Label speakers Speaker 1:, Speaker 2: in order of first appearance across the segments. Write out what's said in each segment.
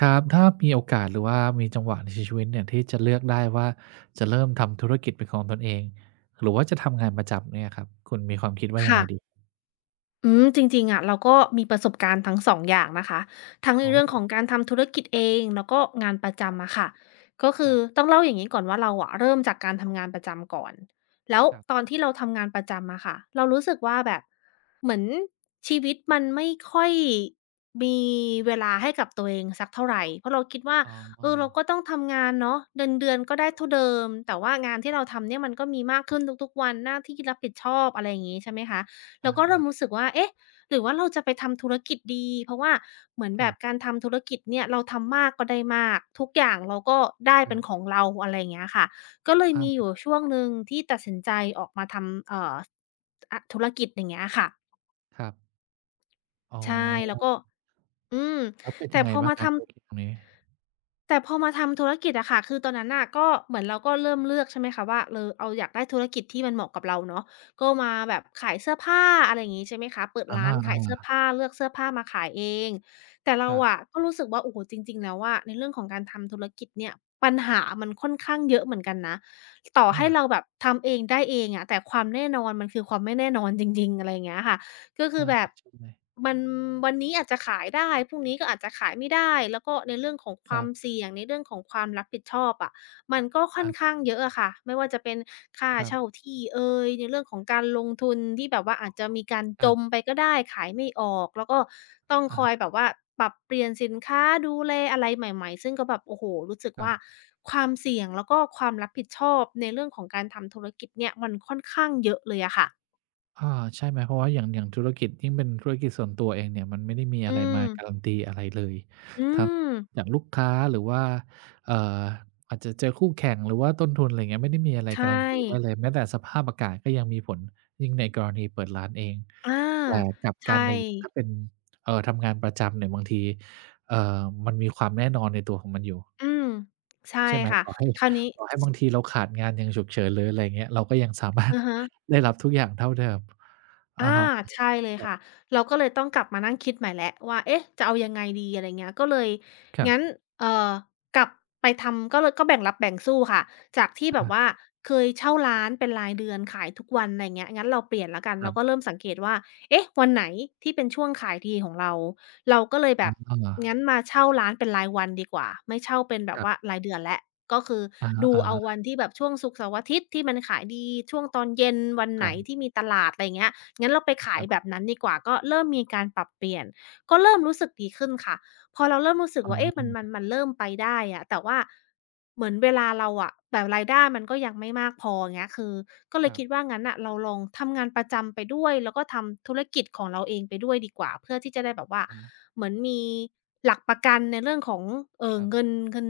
Speaker 1: ครับถ้ามีโอกาสหรือว่ามีจังหวะในชีวิตเนี่ยที่จะเลือกได้ว่าจะเริ่มทำธุรกิจเป็นของตนเองหรือว่าจะทำงานประจำเนี่ยครับคุณมีความคิดว่ายังไง
Speaker 2: ค่ะ
Speaker 1: ดี
Speaker 2: จริงๆอะเราก็มีประสบการณ์ทั้ง2องอย่างนะคะทั้งใน
Speaker 1: อ๋
Speaker 2: เรื่องของ
Speaker 1: อ
Speaker 2: การทำธุรกิจเองแล้วก็งานประจำอะค่ะก็
Speaker 1: ค
Speaker 2: คื
Speaker 1: รั
Speaker 2: อ
Speaker 1: บ
Speaker 2: ต้องเล่าอย่างงี้ก่อนว่าเราอะเริ่มจากการทำงานประจำก่อนแล้ว
Speaker 1: ครับ
Speaker 2: ตอนที่เราทำงานประจำอะค่ะเรารู้สึกว่าแบบเหมือนชีวิตมันไม่ค่อยมีเวลาให้กับตัวเองสักเท่าไรเพราะเราคิดว่าเอ
Speaker 1: อ๋
Speaker 2: อเรา
Speaker 1: อ
Speaker 2: ก็ต้องทำงานเนาะเงินเดือนก็ได้เท่าเดิมแต่ว่างานที่เราทำเนี่ยมันก็มีมากขึ้นทุกๆวันหน้าที่รับผิดชอบอะไรอย่างงี้ใช่ไหมคะ
Speaker 1: อ
Speaker 2: แล้วก็เริ่ม
Speaker 1: า
Speaker 2: รู้สึกว่า เอ๊ะหรือว่าเราจะไปทำธุรกิจดี เพราะว่าเหมือน
Speaker 1: ๆค
Speaker 2: แบ
Speaker 1: รับ
Speaker 2: บการทำธุรกิจเนี่ยเราทำมากก็ได้มากทุกอย่างเราก็ได้
Speaker 1: ครั
Speaker 2: เป็นข
Speaker 1: บ
Speaker 2: องเราอะไรอย่างเงี้ยค่ะก็เลยมีอ
Speaker 1: อา
Speaker 2: ยู่ช่วงหนึ่งที่ตัดสินใจออกมาทำอะธุรกิจอย่างเงี้ยค่ะ
Speaker 1: ครับอ๋
Speaker 2: ใช่แล้วก็
Speaker 1: อ
Speaker 2: อืม
Speaker 1: แล้วเป็น
Speaker 2: แต่
Speaker 1: ยังไง
Speaker 2: พอ
Speaker 1: บ้าง
Speaker 2: มา
Speaker 1: ครับ
Speaker 2: ทำ
Speaker 1: ธุรกิจตรงนี้
Speaker 2: แต่พอมาทำธุรกิจอะค่ะคือตอนนั้นน่ะก็เหมือนเราก็เริ่มเลือกใช่ไหมคะว่าเออเอาอยากได้ธุรกิจที่มันเหมาะกับเราเนาะก็มาแบบขายเสื้อผ้าอะไรอย่างงี้ใช่ไหมคะเปิด
Speaker 1: อะฮ
Speaker 2: ร้านขายเสื้อ
Speaker 1: ะ
Speaker 2: ผ้าเลือกเสื้อผ้ามาขายเองแต่
Speaker 1: ๆค
Speaker 2: เรา
Speaker 1: รับ
Speaker 2: อะก็รู้สึกว่าโอ้โฮจริงๆแล้วอะในเรื่องของการทำธุรกิจเนี่ยปัญหามันค่อนข้างเยอะเหมือนกันนะต่อ
Speaker 1: อา
Speaker 2: ให้เราแบบทำเองได้เองอะแต่ความแน่นอนมันคือความไม่แน่นอนจริงๆอะไรอย่างเงี้ยค่ะ ก็คื
Speaker 1: ใช่
Speaker 2: อแบบ
Speaker 1: ๆ
Speaker 2: มันวันนี้อาจจะขายได้พรุ่งนี้ก็อาจจะขายไม่ได้แล้วก็ในเรื่องของค
Speaker 1: ค
Speaker 2: วา
Speaker 1: รั
Speaker 2: ม
Speaker 1: บ
Speaker 2: เสี่ยงในเรื่องของความรับผิดชอบอะมันก็ค่อน
Speaker 1: อา
Speaker 2: ข้างเยอะอะค่ะไม่ว่าจะเป็นค่า
Speaker 1: ครั
Speaker 2: เช่า
Speaker 1: บ
Speaker 2: ที่เอยในเรื่องของการลงทุนที่แบบว่าอาจจะมีการจ
Speaker 1: อะ
Speaker 2: มไปก็ได้ขายไม่ออกแล้วก็ต้องคอยแบบว่าปรับเปลี่ยนสินค้าดูแลอะไรใหม่ๆซึ่งก็แบบโอ้โฮรู้สึก
Speaker 1: ครั
Speaker 2: ว่า
Speaker 1: บ
Speaker 2: ความเสี่ยงแล้วก็ความรับผิดชอบในเรื่องของการทำธุรกิจเนี่ยมันค่อนข้างเยอะเลยอะค่ะ
Speaker 1: อาใช่ไหมเพราะว่าอย่างธุรกิจยิ่งเป็นธุรกิจส่วนตัวเองเนี่ยมันไม่ได้มีอะ
Speaker 2: อื
Speaker 1: ไรมา
Speaker 2: ม
Speaker 1: การันตีอะไรเลย
Speaker 2: อื
Speaker 1: ทั้ง
Speaker 2: ม
Speaker 1: จากลูกค้าหรือว่าเอ่ออาจจะเจอคู่แข่งหรือว่าต้นทุนอะไรอย่างเงี้ยไม่ได้มีอะไร
Speaker 2: ใช่
Speaker 1: การันตีได้เลยแม้แต่สภาพอากาศก็ยังมีผลยิ่งในกรณีเปิดร้านเอง
Speaker 2: อา
Speaker 1: แต่กลับกั
Speaker 2: ใช่
Speaker 1: นในถ้าเป็นทำงานประจำเนี่ยบางทีมันมีความแน่นอนในตัวของมันอยู่
Speaker 2: อืมใช่
Speaker 1: ใช่ไหม
Speaker 2: ค่ะ
Speaker 1: ต่อให้
Speaker 2: คราวนี้
Speaker 1: บางทีเราขาดงานอย่างฉุกเฉินหรืออะไรเงี้ยเราก็ยังสามารถ
Speaker 2: อะฮะ
Speaker 1: ได้รับทุกอย่างเท่าเดิมอะ
Speaker 2: อา
Speaker 1: ฮะ
Speaker 2: ใช่เลยค่ะเราก็เลยต้องกลับมานั่งคิดใหม่แล้วว่าเอ๊ะจะเอายังไงดีอะไรเงี้ยก็เลย
Speaker 1: ครั
Speaker 2: งั้น
Speaker 1: บ
Speaker 2: เอ่อกลับไปทำก็เลยก็แบ่งรับแบ่งสู้ค่ะจากที่แบ
Speaker 1: ค
Speaker 2: บ
Speaker 1: รั
Speaker 2: ว่า
Speaker 1: บ
Speaker 2: เคยเช่าร้านเป็นรายเดือนขายทุกวันอะไรเงี้ยงั้นเราเปลี่ยนแล้วกัน
Speaker 1: อาครั
Speaker 2: เราก็
Speaker 1: บ
Speaker 2: เริ่มสังเกตว่าเอ๊ะวันไหนที่เป็นช่วงขายดีของเราเราก็เลยแบ
Speaker 1: อ๋
Speaker 2: บ
Speaker 1: อ
Speaker 2: งั้นมาเช่าร้านเป็นรายวันดีกว่าไม่เช่าเป็นแบ
Speaker 1: ค
Speaker 2: บ
Speaker 1: รั
Speaker 2: ว่า
Speaker 1: บ
Speaker 2: รายเดือนแล้วก็คือ
Speaker 1: อะฮ
Speaker 2: ดูเอา
Speaker 1: ะ
Speaker 2: วันที่แบบช่วงศุกร์เสาร์อาทิตย์ที่มันขายดีช่วงตอนเย็นวัน
Speaker 1: ๆค
Speaker 2: ไหน
Speaker 1: รับ
Speaker 2: ที่มีตลาดอะไรเงี้ย งั้นเราไป
Speaker 1: ค
Speaker 2: ขาย
Speaker 1: รั
Speaker 2: แบบ
Speaker 1: บ
Speaker 2: นั้นดีกว่าก็เริ่มมีการปรับเปลี่ยนก็เริ่มรู้สึกดีขึ้นค่ะพอเราเริ่มรู้สึก
Speaker 1: อ๋
Speaker 2: ว่าเอ๊ะมันมั
Speaker 1: อ
Speaker 2: นมันเริ่มไปได้อะแต่ว่าเหมือนเวลาเราอะแต่รายได้มันก็ยังไม่มากพออย่างเงี้ยคือก็เล
Speaker 1: ค
Speaker 2: ย
Speaker 1: รั
Speaker 2: คิดว่า
Speaker 1: บ
Speaker 2: งั้นน่ะเราลองทำงานประจำไปด้วยแล้วก็ทำธุรกิจของเราเองไปด้วยดีกว่าเพื่อที่จะได้แบบว่า
Speaker 1: อะฮะ
Speaker 2: เหมือนมีหลักประกันในเรื่องของ
Speaker 1: ครับ
Speaker 2: เงิน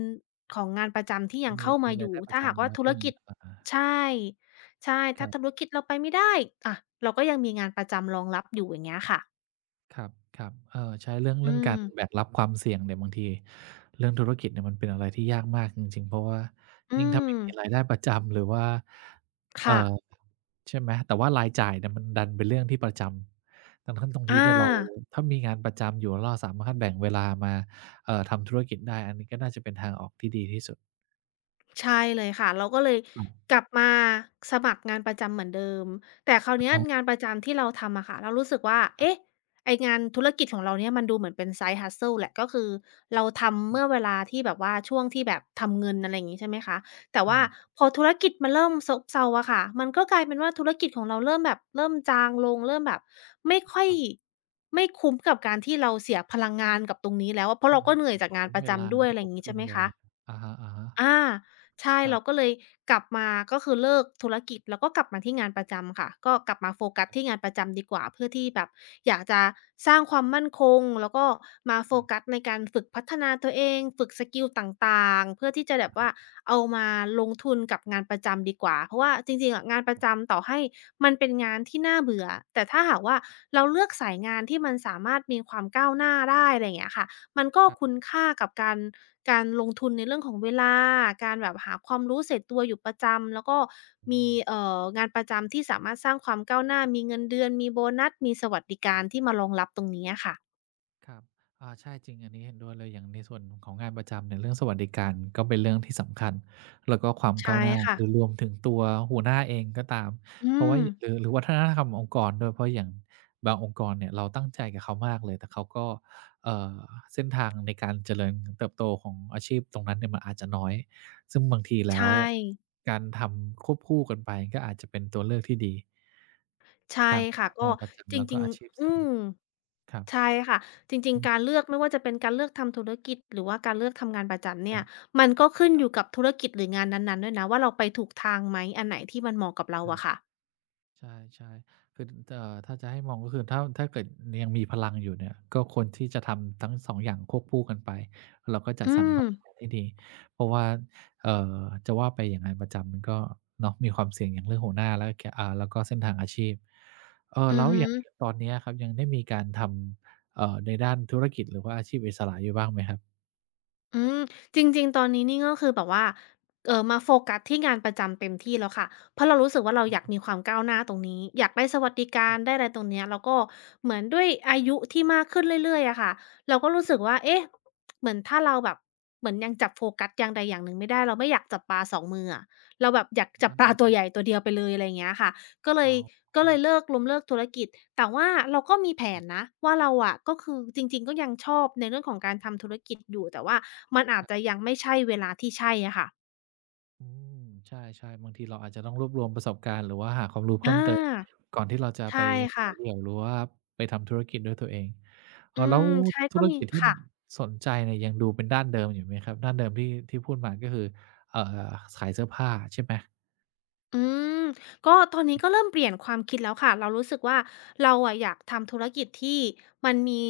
Speaker 2: ของงานประจำที่
Speaker 1: ก็
Speaker 2: ยัง
Speaker 1: มี
Speaker 2: เข้า
Speaker 1: มี
Speaker 2: มาอ
Speaker 1: ราย
Speaker 2: ยู่
Speaker 1: ได้ประ
Speaker 2: ถ้าหาก
Speaker 1: จำ
Speaker 2: ว่า
Speaker 1: เนาะ
Speaker 2: ธุร
Speaker 1: ที่
Speaker 2: กิจ
Speaker 1: อา
Speaker 2: ใช่ ใช่
Speaker 1: ครั
Speaker 2: ถ้าธุ
Speaker 1: บ
Speaker 2: รกิจเราไปไม่ได้อะเราก็ยังมีงานประจำรองรับอยู่อย่างเงี้ยค่ะ
Speaker 1: ครับครับใช้เรื่อง
Speaker 2: อื
Speaker 1: เรื่องการ
Speaker 2: ม
Speaker 1: แบกรับความเสี่ยงเนี่ยบางทีเรื่องธุรกิจเนี่ยมันเป็นอะไรที่ยากมากจริงๆเพราะว่า
Speaker 2: อื
Speaker 1: ยิ่งถ้าไม่
Speaker 2: ม
Speaker 1: มีรายได้ประจำหรือว่าเอ่
Speaker 2: ค่ะ
Speaker 1: อใช่ไหมแต่ว่ารายจ่ายเนี่ยมันดันเป็นเรื่องที่ประจำดังนั้นตรงนี้
Speaker 2: อา
Speaker 1: เนี่ยเราถ้ามีงานประจำอยู่แล้วเราสามารถแบ่งเวลามาทำธุรกิจได้อันนี้ก็น่าจะเป็นทางออกที่ดีที่สุด
Speaker 2: ใช่เลยค่ะเราก็เลย
Speaker 1: ครับ
Speaker 2: กลับมาสมัครงานประจำเหมือนเดิมแต่คราว
Speaker 1: อะ
Speaker 2: เนี้
Speaker 1: ฮ
Speaker 2: ย
Speaker 1: ะ
Speaker 2: งานประจำที่เราทำอะค่ะเรารู้สึกว่า
Speaker 1: ครั
Speaker 2: เอ๊ะ
Speaker 1: บ
Speaker 2: ไองานธุรกิจของเราเนี่ยมันดูเหมือนเป็น side hustle แหละก็คือเราทำ
Speaker 1: อื
Speaker 2: เมื่อ
Speaker 1: ม
Speaker 2: เวลาที่แบบว่าช่วงที่แบบทำเงินอะไรอย่างงี้ใช่ไหมคะแต่
Speaker 1: อา
Speaker 2: ว่าพอธุรกิจมันเริ่มซบเซาอะค่ะมันก็กลายเป็นว่าธุรกิจของเราเริ่มแบบเริ่มจางลงเริ่มแบบไม่ค่อ
Speaker 1: ค
Speaker 2: ย
Speaker 1: รับ
Speaker 2: ไม่คุ้มกับการที่เราเสียพลังงานกับตรงนี้แล้วอะเพราะเราก็
Speaker 1: อา
Speaker 2: เหนื่อย
Speaker 1: ๆ
Speaker 2: จาก
Speaker 1: ไม่
Speaker 2: งาน
Speaker 1: คุ้ม
Speaker 2: ประ
Speaker 1: เวลา
Speaker 2: จำด้วย
Speaker 1: ไม่
Speaker 2: อะไรอ
Speaker 1: คุ้ม
Speaker 2: ย่างงี้
Speaker 1: ทุ
Speaker 2: ใช่
Speaker 1: น
Speaker 2: ไหม
Speaker 1: เล
Speaker 2: คะ
Speaker 1: ยอะฮะ
Speaker 2: อาใช่
Speaker 1: ๆครั
Speaker 2: เรา
Speaker 1: บ
Speaker 2: ก็เลยกลับมาก็คือเลิกธุรกิจแล้วก็กลับมาที่งานประจำค่ะก็กลับมาโฟกัสที่งานประจำดีกว่าเพื่อที่แบบอยากจะสร้างความมั่นคงแล้วก็มา
Speaker 1: ๆ
Speaker 2: โฟ
Speaker 1: ครับ
Speaker 2: กัสในการฝึกพัฒนาตัวเองฝึกสกิลต่างๆเพื่อที่จะแบ
Speaker 1: อะ
Speaker 2: บ
Speaker 1: ฮะ
Speaker 2: ว่าเอามาลงทุนกับงานประจำดีกว่าเพราะว่าจริงๆอะงานประจำต่อให้มันเป็นงานที่น่าเบื่อแต่ถ้าหากว่าเราเลือกสายงานที่มันสามารถมีความก้าวหน้าได้อะไรอย่างเงี้ยค่ะ มันก็
Speaker 1: ครั
Speaker 2: คุ้ม
Speaker 1: บ
Speaker 2: ค่ากับการลงทุนในเรื่องของเวลาการแบบหาความรู้เสร็จตัวอยู่ประจำแล้วก็
Speaker 1: อื
Speaker 2: มี
Speaker 1: ม
Speaker 2: งานประจำที่สามารถสร้างความก้าวหน้ามีเงินเดือนมีโบนัสมีสวัสดิ
Speaker 1: ค
Speaker 2: กา
Speaker 1: รั
Speaker 2: รที่
Speaker 1: บ
Speaker 2: มารองรับตรงนี้อะค่ะ
Speaker 1: ครับอาใช่จริงอันนี้เห็นด้วยเลยอย่างในส่วนของงานประจำเนี่ยเรื่องสวัสดิการก็เป็นเรื่องที่สำคัญแล้วก็ความ
Speaker 2: ใช่
Speaker 1: ก้าวหน้า
Speaker 2: ค่ะ
Speaker 1: หรือรวมถึงตัวหัวหน้าเองก็ตาม
Speaker 2: อื
Speaker 1: เพราะว่า
Speaker 2: ม
Speaker 1: หรือวัฒนธรรมองค์กรด้วยเพราะอย่างบางองค์กรเนี่ยเราตั้งใจกับเขามากเลยแต่เขาก็เอ่อเส้นทางในการเจริญเติบโตของอาชีพตรงนั้นเนี่ยมันอาจจะน้อย ซึ่งบางที
Speaker 2: ใช
Speaker 1: แล้ว
Speaker 2: ่
Speaker 1: การทำควบคู่กันไปก็อาจจะเป็นตัวเลือกที่ดี
Speaker 2: ใช่
Speaker 1: ทั้ง
Speaker 2: ค่ะ
Speaker 1: ทั้ง
Speaker 2: ก็
Speaker 1: งานประ
Speaker 2: จ
Speaker 1: จำแล้วก็
Speaker 2: ริง
Speaker 1: อาชีพ
Speaker 2: ๆอื
Speaker 1: เสริม
Speaker 2: ม
Speaker 1: ครับ
Speaker 2: ใช่ค่ะจริง
Speaker 1: อืม
Speaker 2: ๆการเลือกไม่ว่าจะเป็นการเลือกทำธุรกิจหรือว่าการเลือกทำงานประจำ
Speaker 1: ค
Speaker 2: เนี่
Speaker 1: รั
Speaker 2: ย
Speaker 1: บ
Speaker 2: มันก็ขึ้น
Speaker 1: ครั
Speaker 2: อ
Speaker 1: บ
Speaker 2: ยู่กับธุรกิจหรืองานนั้นๆด้วยนะว่าเราไปถูกทางไหมอันไหนที่มันเหมาะกับเราอะค่ะ
Speaker 1: อาใช่ๆคือถ้าจะให้มองก็คือถ้าเกิดยังมีพลังอยู่เนี่ยก็ควรที่จะทำทั้งสองอย่างควบคู่กันไปเราก็จัด
Speaker 2: อื
Speaker 1: สรรพ
Speaker 2: ม
Speaker 1: ลังงานให้ดีเพราะว่าเอ่อจะว่าไปอย่างงานประจำมันก็เนาะมีความเสี่ยงอย่างเรื่องหัวหน้าแล้วกอ่าแล้วก็เส้นทางอาชีพ
Speaker 2: อื
Speaker 1: แล้
Speaker 2: อ
Speaker 1: วอ
Speaker 2: ฮึ
Speaker 1: ย่างอย่างตอนเนี้ยครับยังได้มีการทำในด้านธุรกิจหรือว่าอาชีพอิสระอยู่บ้างไหมครับ
Speaker 2: อืมจริงๆตอนนี้นี่ก็คือแบบว่ามาโฟกัสที่งานประจำเต็มที่แล้วค่ะเพราะเรารู้สึกว่าเราอยากมีความก้าวหน้าตรงนี้อยากได้สวัสดิ
Speaker 1: ค
Speaker 2: กา
Speaker 1: รั
Speaker 2: รได้
Speaker 1: บ
Speaker 2: อะไรตรงเนี้ยแล้วก็เหมือนด้วยอายุที่มากขึ้นเรื่อยๆอะค่ะเราก็รู้สึกว่าเอ๊ะเหมือนถ้าเราแบบเหมือนยังจับโฟกัสอย่างใดอย่างหนึ่งไม่ได้เราไม่อยากจับปลาสองมืออะเราแบบอยากจับปลาตัว
Speaker 1: อา
Speaker 2: ใหญ่ตัวเดียวไปเลยอะไรอย่างเงี้ยค่ะ ก็เล
Speaker 1: ๆอ๋
Speaker 2: ย
Speaker 1: อ
Speaker 2: ก็เลยเลิกล้มเลิกธุรกิจแต่ว่าเราก็มีแผนนะว่าเราอะก็คือจริงๆก็ยังชอบในเรื่องของการทำธุรกิจอยู่แต่ว่ามันอาจจะยังไม่ใช่เวลาที่ใช่อะค่ะ
Speaker 1: อืมใช่ๆบางทีเราอาจจะต้องรวบรวมประสบการณ์หรือว่าหาความรู้
Speaker 2: อ
Speaker 1: เพิ่มเติม
Speaker 2: า
Speaker 1: ก่อนที่เราจะไป
Speaker 2: ใช่ค่ะ
Speaker 1: ขายเดี่ยวหรือว่าไปทำธุรกิจด้วยตัวเองอ๋อ
Speaker 2: อื
Speaker 1: แล้ว
Speaker 2: มใช่
Speaker 1: ธุ
Speaker 2: ก็
Speaker 1: ร
Speaker 2: มี
Speaker 1: กิจที่
Speaker 2: ค่ะ
Speaker 1: สนใจเนี่ยยังดูเป็นด้านเดิมอยู่ไหมครับด้านเดิมที่ที่พูดมาก็คือเอ่อขายเสื้อผ้าใช่ไหม
Speaker 2: อืมก็ตอนนี้ก็เริ่มเปลี่ยนความคิดแล้วค่ะเรารู้สึกว่าเราอะอยากทำธุรกิจที่มันมี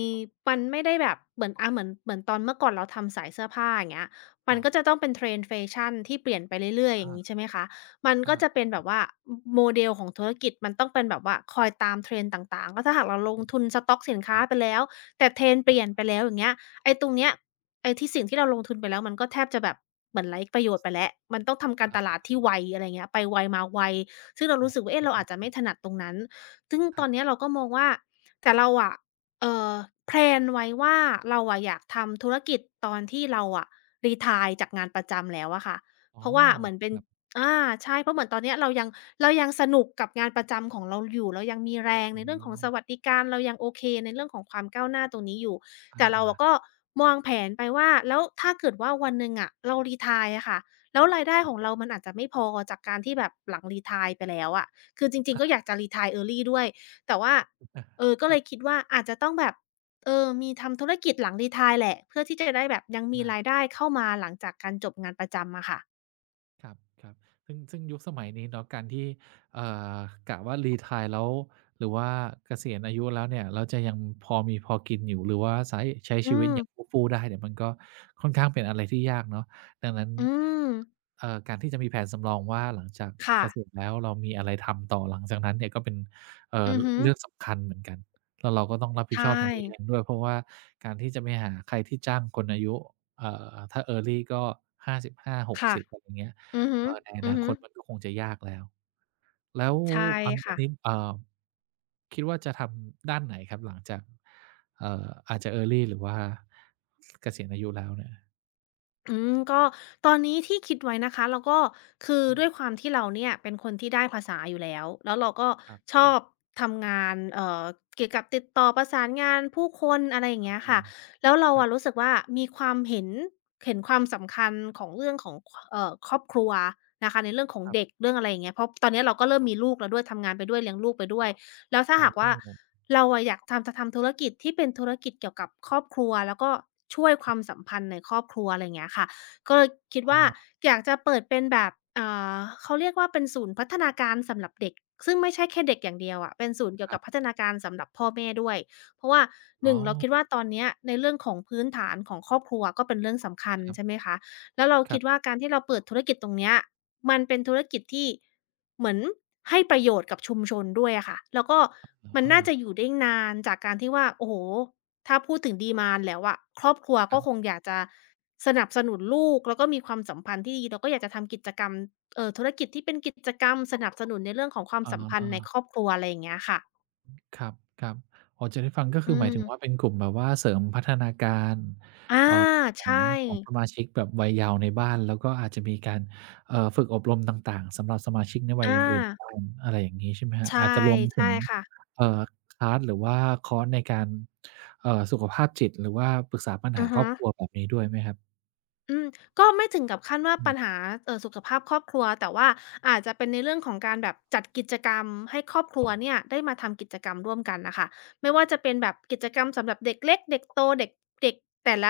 Speaker 2: มันไม่ได้แบบเหมือนอาเหมือนเหมือนตอนเมื่อก่อนเราทำสายเสื้อผ้าอย่างเงี้ย
Speaker 1: ค
Speaker 2: มัน
Speaker 1: รับ
Speaker 2: ก็จะต้องเป็น trend แฟชั่นที่เปลี่ยนไปเรื่อยๆอย่าง
Speaker 1: อา
Speaker 2: งี้ใช่ไหมคะมันก็
Speaker 1: อา
Speaker 2: จะเป็นแบบว่าอโมเดลของธุรกิจมันต้องเป็นแบบว่าคอยตาม trend ต่างๆแล้วถ้าหากเราลงทุนสต๊อกสิน
Speaker 1: ค
Speaker 2: ค้า
Speaker 1: รั
Speaker 2: ไป
Speaker 1: บ
Speaker 2: แล้วแต่ trend เปลี่ย
Speaker 1: อา
Speaker 2: นไปแล้วอย่างเงี้ยไอ้ตรงเนี้ย ไอ้ที่สิ่งที่เราลงทุนไปแล้วมันก็แทบจะแบบเหมือนไร้ประโยชน์ไปแล้วมันต้องทำการตลา
Speaker 1: อา
Speaker 2: ดที่ไวอะไรเงี้ยไปไวมาไวซึ่งเรา
Speaker 1: อ๋อ
Speaker 2: รู้สึกว่าเอ๊ะเราอาจจะไม่ถนัดตรงนั้นซึ่ง
Speaker 1: ค
Speaker 2: ต
Speaker 1: รั
Speaker 2: อ
Speaker 1: บ
Speaker 2: นเนี้ยเราก็มองว่าแต่เราอะเอ่อแพลนไว้ว่าเราอะอยากทำธุรกิจตอนที่เราอะรีไทร์จากงานประจำแล้วอะค่ะ
Speaker 1: อ๋อ
Speaker 2: เพราะว่าเหมือนเป็
Speaker 1: ค
Speaker 2: น
Speaker 1: รับ
Speaker 2: อาใช่เพราะเหมือนตอนเนี้ยเรายังสนุกกับงานประจำของเราอยู่เรายังมีแรง
Speaker 1: อ๋อ
Speaker 2: ในเรื่องของสวัสดิการเรายังโอเคในเรื่องของความก้าวหน้าตรงนี้อยู่ แต่เราอะ
Speaker 1: อา
Speaker 2: ก็มองแผนไปว่าแล้วถ้าเกิดว่าวันหนึ่งอะเรา retire อะค่ะแล้วรายได้ของเรามันอาจจะไม่พอจากการที่แบบหลัง retire ไปแล้วอะคือจริ
Speaker 1: ๆ
Speaker 2: ง
Speaker 1: อ
Speaker 2: ๆก็อ
Speaker 1: า
Speaker 2: ยากจะ retire early ด้วยแต่ว่าเออก็เลยคิดว่าอาจจะต้องแบบเออมีทำธุรกิจหลัง retire แหละเพื่อที่จะได้แบบยังมี
Speaker 1: ๆ
Speaker 2: รายได้เข้ามาหลังจากการจบงานประจำอะค่ะ
Speaker 1: ครับครับซึ่งยุคสมัยนี้เนาะการที่เอ่อกะว่ารีไทร์แล้วหรือว่าเกษียณอายุแล้วเนี่ยแล้วจะยังพอมีพอกินอยู่หรือว่าใช้
Speaker 2: อื
Speaker 1: ชีวิตอย่างฟู่
Speaker 2: ม
Speaker 1: ฟู่ได้เนี่ยมันก็ค่อนข้างเป็นอะไรที่ยากเนาะดังนั้น
Speaker 2: อืม
Speaker 1: การที่จะมีแผนสำรองว่าหลังจาก
Speaker 2: ค่ะ
Speaker 1: เกษียณแล้วเรามีอะไรทำต่อหลังจากนั้นเนี่ยก็เป็นเอ่อ
Speaker 2: อือฮึ
Speaker 1: เรื่องสำคัญเหมือนกันแล้วเราก็ต้องรับผิดช
Speaker 2: ใช่
Speaker 1: อบตรงนี้เองด้วยเพราะว่าการที่จะไปหาใครที่จ้างคนอายุถ้า early ก็55หก
Speaker 2: ค่ะ
Speaker 1: สิบอะไรอย่างเงี้ย
Speaker 2: อือฮึ
Speaker 1: ในอ
Speaker 2: อือ
Speaker 1: นาค
Speaker 2: ฮึ
Speaker 1: ตมันก็คงจะยากแล้ว แล้ว
Speaker 2: ใช่
Speaker 1: อัน
Speaker 2: ค่ะ
Speaker 1: นี้คิดว่าจะทำด้านไหนครับหลังจากอาจจะ Early หรือว่าเกษียณอายุแล้วเนี่ย
Speaker 2: อืมก็ตอนนี้ที่คิดไว้นะคะแล้วก็คือ
Speaker 1: อื
Speaker 2: ด้วยค
Speaker 1: ม
Speaker 2: วามที่เราเนี่ยเป็นคนที่ได้ภาษาอยู่แล้วแล้วเราก็ช
Speaker 1: ค
Speaker 2: อ
Speaker 1: รั
Speaker 2: บ
Speaker 1: บ
Speaker 2: ทำงานเกี่ยวกับติดต่อประสานงานผู้คนอะไรอย่างเงี้ย
Speaker 1: ๆ
Speaker 2: ค่ะ
Speaker 1: อา
Speaker 2: แล้วเราอะรู้สึกว่ามีความเห็นความสำคัญของเรื่องของครอบครัวนะคะในเรื่องของ
Speaker 1: ครั
Speaker 2: เด็ก
Speaker 1: บ
Speaker 2: เรื่องอะไรอย่างเงี้ยเพราะตอนเนี้ยเราก็เริ่มมีลูกแล้วด้วยทำงานไปด้วยเลี้ยงลูกไปด้วยแล้วถ้า
Speaker 1: โอ้
Speaker 2: หากว่า เราอะอยากทำจะทำธุรกิจที่เป็นธุรกิจเกี่ยวกับครอบครัวแล้วก็ช่วยค
Speaker 1: ค
Speaker 2: วา
Speaker 1: รับ
Speaker 2: มสัมพันธ์ในครอบครัวอะไรอย่างเงี้ยค่ะก็เลยคิด
Speaker 1: อ้
Speaker 2: ว่า
Speaker 1: อ
Speaker 2: อยากจะเปิดเป็นแบบอเขาเรียกว่าเป็นศูนย์พัฒนาการสำหรับเด็กซึ่งไม่ใช่แค่เด็กอย่างเดียวอะเป็นศูนย์เกี่
Speaker 1: ค
Speaker 2: ยว
Speaker 1: รั
Speaker 2: กับพั
Speaker 1: บ
Speaker 2: ฒนาการสำหรับพ่อแม่ด้วยเพราะว่าห
Speaker 1: อ๋
Speaker 2: นึ่
Speaker 1: อ
Speaker 2: งเราคิดว่าตอนเนี้ยในเรื่องของพื้นฐานของครอบครัวก็เป็นเรื่องสำคัญ
Speaker 1: ครับ
Speaker 2: ใช่ไหมคะแล้วเรา
Speaker 1: ครั
Speaker 2: คิดว่า
Speaker 1: บ
Speaker 2: การที่เราเปิดธุรกิจตรงเนี้ยมันเป็นธุรกิจที่ เหมือนให้ประโยชน์กับชุมชนด้วยอะค่ะ แล้วก็มัน
Speaker 1: อา
Speaker 2: น่าจะอยู่ได้นานจากการที่ว่าโอ้โฮถ้าพูดถึง demand แล้วอะครอบครัว
Speaker 1: ครั
Speaker 2: ก็คง
Speaker 1: บ
Speaker 2: อยากจะสนับสนุนลูกแล้วก็มีความสัมพันธ์ที่ดีแล้วก็อยากจะทำกิจกรรมธุรกิจที่เป็นกิจกรรมสนับสนุนในเรื่องของความ
Speaker 1: อ๋อ
Speaker 2: สัมพันธ์ในครอบครัวอะไรอย่างเงี้ยค่ะ
Speaker 1: ครับๆอ๋อจะได้ฟังก็
Speaker 2: อื
Speaker 1: คือหมายถึงว่าเป็
Speaker 2: ม
Speaker 1: นกลุ่มแบบว่าเสริมพัฒนาการ
Speaker 2: อา
Speaker 1: เอ่อของ
Speaker 2: ใช่
Speaker 1: ของสมาชิกแบบวัยเยาว์ในบ้านแล้วก็อาจจะมีการฝึกอบรมต่างๆสำหรับสมาชิกในวัย
Speaker 2: อา
Speaker 1: อื่นๆบ้างอะไรอย่างงี้ใช่ไหมครับ
Speaker 2: ใช่
Speaker 1: อาจจะรวมถึ
Speaker 2: ใช่
Speaker 1: ง
Speaker 2: ค่ะ
Speaker 1: เอ่อคลาสหรือว่าคอร์สในการสุขภาพจิตหรือว่าปรึกษาปัญหา
Speaker 2: อะ
Speaker 1: ครอ
Speaker 2: ฮะ
Speaker 1: บครัวแบบนี้ด้วยไหมครับ
Speaker 2: อืมก็ไม่ถึงกับขั้นว่า
Speaker 1: อื
Speaker 2: ปัญ
Speaker 1: ม
Speaker 2: หาสุขภาพครอบครัวแต่ว่าอาจจะเป็นในเรื่องของการแบบจัดกิจกรรมให้ครอบครัวเนี่ยได้มาทำกิจกรรมร่วมกันน่ะค่ะไม่ว่าจะเป็นแบบกิจกรรมสำหรับเด็กเล็กเด็กโตเด็กเด็กแต่ละ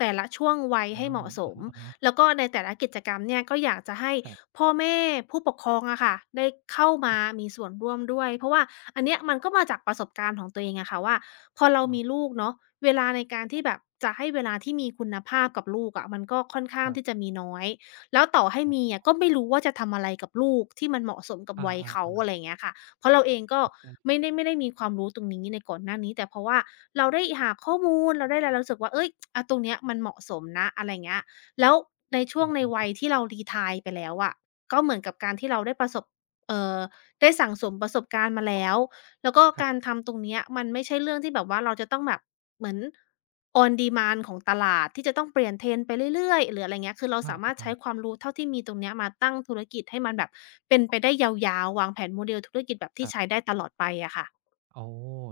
Speaker 2: แต่ละช่วงวัย
Speaker 1: อ๋อ
Speaker 2: ให้เหมาะสม
Speaker 1: อะฮะ
Speaker 2: แล้วก็ในแต่ละกิจกรรมเนี่ยก็อยากจะให้
Speaker 1: ครับ
Speaker 2: พ่อแม่ผู้ปกครองอะค่ะได้เข้ามามีส่วนร่วมด้วยเพราะว่าอันเนี้ยมันก็มาจากประสบการณ์ของตัวเองอะค่ะว่า พอเรา
Speaker 1: อ๋
Speaker 2: มี
Speaker 1: อ
Speaker 2: ลูกเนาะเวลาในการที่แบบจะให้เวลาที่มีคุณภาพกับลูกอะมันก็ค่อน
Speaker 1: ค
Speaker 2: ข้าง
Speaker 1: รั
Speaker 2: ที่
Speaker 1: บ
Speaker 2: จะมีน้อยแล้วต่อให้
Speaker 1: อ๋
Speaker 2: มี
Speaker 1: อ
Speaker 2: อะก็ไม่รู้ว่าจะทำอะไรกับลูกที่มันเหมาะสมกับ
Speaker 1: อ
Speaker 2: วัย
Speaker 1: า
Speaker 2: เขาอะไร
Speaker 1: ๆ
Speaker 2: อย่างเงี้ยค่ะเพราะเราเองก็
Speaker 1: เออใช่
Speaker 2: ไม่ได้มีความรู้ตรงนี้ในก่อนหน้านี้แต่เพราะว่าเราได้หาข้อมูลเราได้อะไรเรารู้สึกว่าเฮ้ยอาตรงเนี้ยมันเหมาะสมนะอะไรอย่างเงี้ยแล้วในช่ว
Speaker 1: อื
Speaker 2: ง
Speaker 1: อฮ
Speaker 2: ในวั
Speaker 1: ึ
Speaker 2: ยที่เรา retire ไปแล้วอะก็เหมือนกับการที่เราได้ประสบเอ่อได้สั่งสมประสบการณ์มาแล้ว แล้วก็
Speaker 1: ครั
Speaker 2: การ
Speaker 1: บ
Speaker 2: ทำตรงเนี้ยมันไม่ใช่เรื่องที่แบบว่าเราจะต้องแบบเหมือน on demand ของตลาดที่จะต้องเปลี่ยน trend ไปเรื่อยๆหรืออะไรเงี้ยคือเรา
Speaker 1: อ
Speaker 2: สามารถ
Speaker 1: า
Speaker 2: ใช้ค
Speaker 1: ๆๆ
Speaker 2: วามรู้เท่าที่มีตรงเนี้ยมาตั้งธุรกิจให้มันแบบเป็นไปได้ยาวๆวางแผนโมเดลธุรกิจแบบ
Speaker 1: ค
Speaker 2: ที่
Speaker 1: รั
Speaker 2: ใช้
Speaker 1: บ
Speaker 2: ได้ตลอดไปอะค่ะ
Speaker 1: โอ้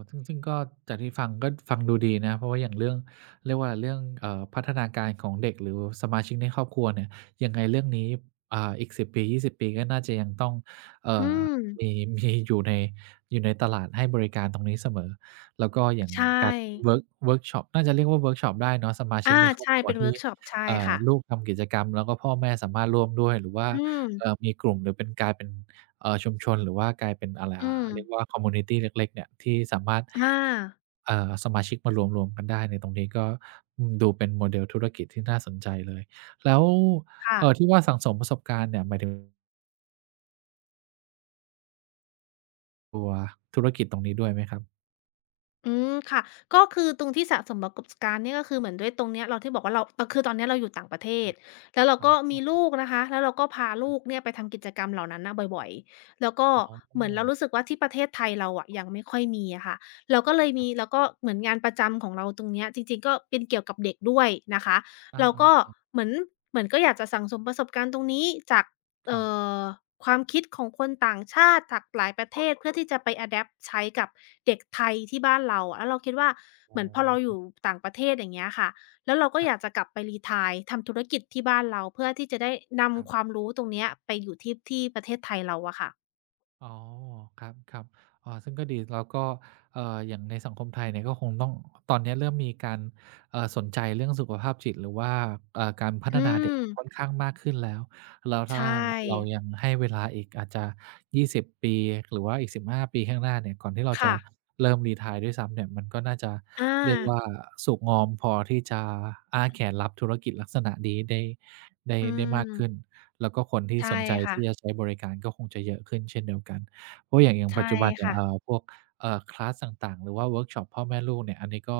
Speaker 1: ซึ่งก็จากที่ฟังก็ฟังดูดีนะ เพราะว่าอย่างเรื่องเรียกว่าอะไรเรื่องพัฒนาการของเด็กหรือสมาชิกในครอบครัวเนี่ยยังไงเรื่องนี้อ่าอีกสิบปี20 ปีก็น่าจะยังต้องเอ่
Speaker 2: อื
Speaker 1: อ
Speaker 2: ม
Speaker 1: มีมีอยู่ในตลาดให้บริการตรงนี้เสมอแล้วก็อย่าง
Speaker 2: ใช
Speaker 1: การ
Speaker 2: ่
Speaker 1: เวิร์กช็อปน่าจะเรียกว่าเวิร์กช็อปได้เนาะสมาชิก
Speaker 2: อา
Speaker 1: ในครอบ
Speaker 2: ใช่
Speaker 1: ครัว
Speaker 2: เป็นเวิ
Speaker 1: ที่
Speaker 2: ร์กช็อปใช่ค่ะ
Speaker 1: ลูกทำกิจกรรมแล้วก็พ่อแม่สามารถร่วมด้วยหรือว่า
Speaker 2: อืม
Speaker 1: มีกลุ่มหรือเป็นกลายเป็น ชุมชนหรือว่ากลายเป็นอะไร
Speaker 2: อื
Speaker 1: อ่า
Speaker 2: ม
Speaker 1: เรียกว่าคอมมิวนิตีเล็กๆเนี่ยที่สามารถ
Speaker 2: อา
Speaker 1: สมาชิกมารวมๆกันได้ในตรงนี้ก็อืมดูเป็นโมเดลธุรกิจที่น่าสนใจเลยแล้ว
Speaker 2: ค่ะ
Speaker 1: ที่ว่าสั่งสมประสบการณ์เนี่ยหมายถึงตัวธุรกิจตรงนี้ด้วยไหมครับ
Speaker 2: อืมค่ะก็คือตรงที่สะสมประสบการณ์เนี่ยก็คือเหมือนด้วยตรงเนี้ยเราที่บอกว่าเราคือตอนเนี้ยเราอยู่ต่างประเท
Speaker 1: ครั
Speaker 2: ศ
Speaker 1: บ
Speaker 2: แล้วเรา
Speaker 1: อ๋อ
Speaker 2: ก็มีลูกนะคะแล้วเราก็พา
Speaker 1: ครั
Speaker 2: ลูก
Speaker 1: บ
Speaker 2: เนี่ยไปทำกิจกรรมเหล่านั้นน่ะบ่อยๆแล้วก็
Speaker 1: อ๋
Speaker 2: เหมือนเรา
Speaker 1: อ
Speaker 2: รู้สึกว่าที่ประเทศไทยเราอะยังไม่ค่อยมีอะค่ะเราก็เลย
Speaker 1: ครั
Speaker 2: มีแล้
Speaker 1: บ
Speaker 2: วก็เหมือนงานประจำของเราตรงเนี้ยจริงๆก็เป็นเกี่ยวกับเด็กด้วยนะคะ
Speaker 1: อา
Speaker 2: เราก็
Speaker 1: ๆๆ
Speaker 2: เหมือนเหมือนก็อยากจะสั่งสมประสบการณ์ตรงนี้จาก
Speaker 1: ครั
Speaker 2: เอ่
Speaker 1: บ
Speaker 2: อความคิดของคนต่างชาติจากหลายประเทศเพื่อที่จะไป adapt ใช้กับเด็กไทยที่บ้านเราอะแล้วเราคิดว่า
Speaker 1: อ๋
Speaker 2: เห
Speaker 1: อ
Speaker 2: มือนพอเราอยู่ต่างประเทศอย่างเงี้ยค่ะแล้วเราก็
Speaker 1: ครั
Speaker 2: อ
Speaker 1: บ
Speaker 2: ยากจะกลับไป retire ทำธุรกิจที่บ้านเราเพื่อที่จะได้
Speaker 1: ครั
Speaker 2: นำความ
Speaker 1: บ
Speaker 2: รู้ตรงเนี้ยไปอยู่ที่ประเทศไทยเราอะค่ะ
Speaker 1: อ๋อครับครับอ๋อซึ่งก็ดีแล้วก็อย่างในสังคมไทยเนี่ยก็คงต้องตอนนี้เริ่มมีการสนใจเรื่องสุขภาพจิตหรือว่าการพัฒ
Speaker 2: อื
Speaker 1: นาเด็ก
Speaker 2: ม
Speaker 1: ค่อนข้างมากขึ้นแล้วแล้ว
Speaker 2: ใช
Speaker 1: ถ้าเรา
Speaker 2: ่
Speaker 1: ยังให้เวลาอีกอาจจะ20ปีหรือว่าอีก15ปีข้างหน้าเนี่ยก่อนที่เราจะ
Speaker 2: ค่ะ
Speaker 1: เริ่มรีไทยด้วยซ้ำเนี่ยมันก็น่าจะ
Speaker 2: อา
Speaker 1: เรียกว่าสุกงอมพอที่จะอ้าแขนรับธุรกิจลักษณะนี้ได้ ได้
Speaker 2: อื
Speaker 1: ได้มาก
Speaker 2: ม
Speaker 1: ขึ้นแล้วก็คนที่ส
Speaker 2: ใช่
Speaker 1: นใจ
Speaker 2: ค่ะ
Speaker 1: ที่จะใช้บริการก็คงจะเยอะขึ้นเช่นเดียวกันเพราะอย่างปัจ
Speaker 2: ใช่
Speaker 1: จุบันเนี่ย
Speaker 2: ค่ะ
Speaker 1: พวกคลาสต่างๆหรือว่าเวิร์กช็อปพ่อแม่ลูกเนี่ยอันนี้ก็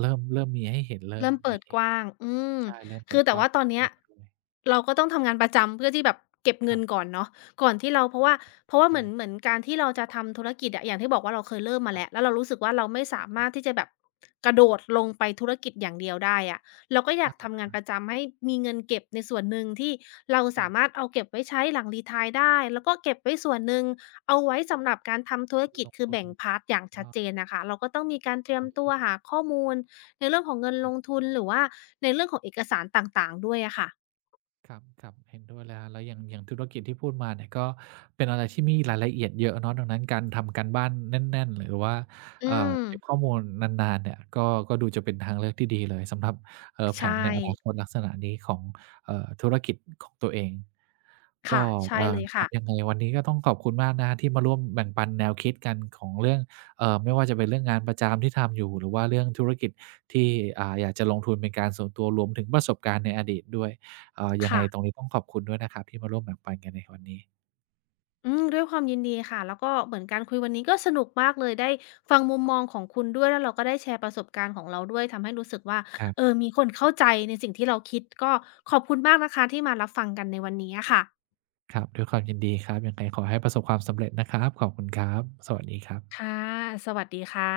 Speaker 1: เริ่มมีให้เห็นเริ่ม
Speaker 2: เริ่มเปิ
Speaker 1: มี
Speaker 2: ดกว้างอืม
Speaker 1: ใช่เริ่มเปิ
Speaker 2: คื
Speaker 1: ด
Speaker 2: อ
Speaker 1: ก
Speaker 2: แต่
Speaker 1: ว้าง
Speaker 2: ว่าตอ
Speaker 1: มา
Speaker 2: น
Speaker 1: ก
Speaker 2: เนี้
Speaker 1: ขึ้
Speaker 2: ย
Speaker 1: นแล้วด้วย
Speaker 2: เราก็ต้องทำงานประจำเพื่อที่แบบเก็บ
Speaker 1: ค
Speaker 2: เงิ
Speaker 1: รั
Speaker 2: นก่
Speaker 1: บ
Speaker 2: อนเนาะก่อนที่เราเพราะว่าเห
Speaker 1: ใช่
Speaker 2: มือนเหมือนการที่เราจะทำธุรกิจอะอย่างที่บอกว่าเราเคยเริ่มมา
Speaker 1: ครั
Speaker 2: แล้วแล้
Speaker 1: บ
Speaker 2: วเรารู้สึกว่าเราไม่สา
Speaker 1: ๆ
Speaker 2: มารถที่จะแบบกระโดดลงไปธุรกิจอย่างเดียวได้อะเราก็อยาก
Speaker 1: อา
Speaker 2: ทำงานประจำให้มีเงินเก็บในส่วนหนึ่งที่เรา
Speaker 1: ครั
Speaker 2: สา
Speaker 1: บ
Speaker 2: มารถเอาเก็บไว้ใช้หลัง retire ได้แล้วก็เก็บไว้ส่วนหนึ่งเอาไว้สำหรับการทำธุรกิ
Speaker 1: ล
Speaker 2: จ
Speaker 1: ง
Speaker 2: คือ
Speaker 1: ทุน
Speaker 2: แบ่งพาร์ตอย่างชัด
Speaker 1: ก็
Speaker 2: เจนน่ะค่ะเราก็ต้องมีการเตรีย
Speaker 1: อ๋
Speaker 2: ม
Speaker 1: อค
Speaker 2: ตัว
Speaker 1: รับ
Speaker 2: หาข้อมูล ในเรื่องของเงินลงทุนหรือว่าในเรื่องของเอกสารต่างๆด้วยอะค่ะ
Speaker 1: ครับครับเห็นด้วยแล้วฮะแล้วอย่างธุรกิจที่พูดมาเนี่ยก็เป็นอะไรที่มีรายละเอียดเยอะเนาะดังนั้นการทำการบ้านแน่นๆหรือว่า
Speaker 2: อืม
Speaker 1: เก็บข้อมูลนานๆเนี่ยก็ก็ดูจะเป็นทางเลือกที่ดีเลยสำหรับแผ
Speaker 2: ใช่
Speaker 1: นในอนาคตลักษณะนี้ของธุรกิจของตัวเองก็
Speaker 2: ค่ะ ใช่เลย
Speaker 1: ครั
Speaker 2: ค่ะ
Speaker 1: บยังไงวันนี้ก็ต้องขอบคุณมากนะฮะที่มาร่วมแบ่งปันแนวคิดกันของเรื่องไม่ว่าจะเป็นเรื่องงานประจำที่ทำอยู่หรือว่าเรื่องธุรกิจที่อ่าอยากจะลงทุนเป็นการส่วนตัวรวมถึงประสบการณ์ในอดีตด้วย ยังไง
Speaker 2: ค่ะ
Speaker 1: ตรงนี้ต้องขอบคุณด้วยนะครับที่มาร่วมแบ่งปันกันในวันนี้
Speaker 2: อืมด้วยความยินดีค่ะ แล้วก็เหมือนการคุยวันนี้ก็สนุกมากเลยได้ฟังมุมมองของคุณด้วยแล้วเราก็ได้แชร์ประสบการณ์ของเราด้วยทำให้รู้สึกว่า
Speaker 1: ครั
Speaker 2: เออ
Speaker 1: บ
Speaker 2: มีคนเข้าใจในสิ่งที่เราคิดก็ขอบคุณมากนะคะที่มารับฟังกันในวันนี้อะค่ะ
Speaker 1: ครับด้วยความยินดีครับยังไงขอให้ประสบความสำเร็จนะครับขอบคุณครับสวัสดีครับ
Speaker 2: ค่ะสวัสดีค่ะ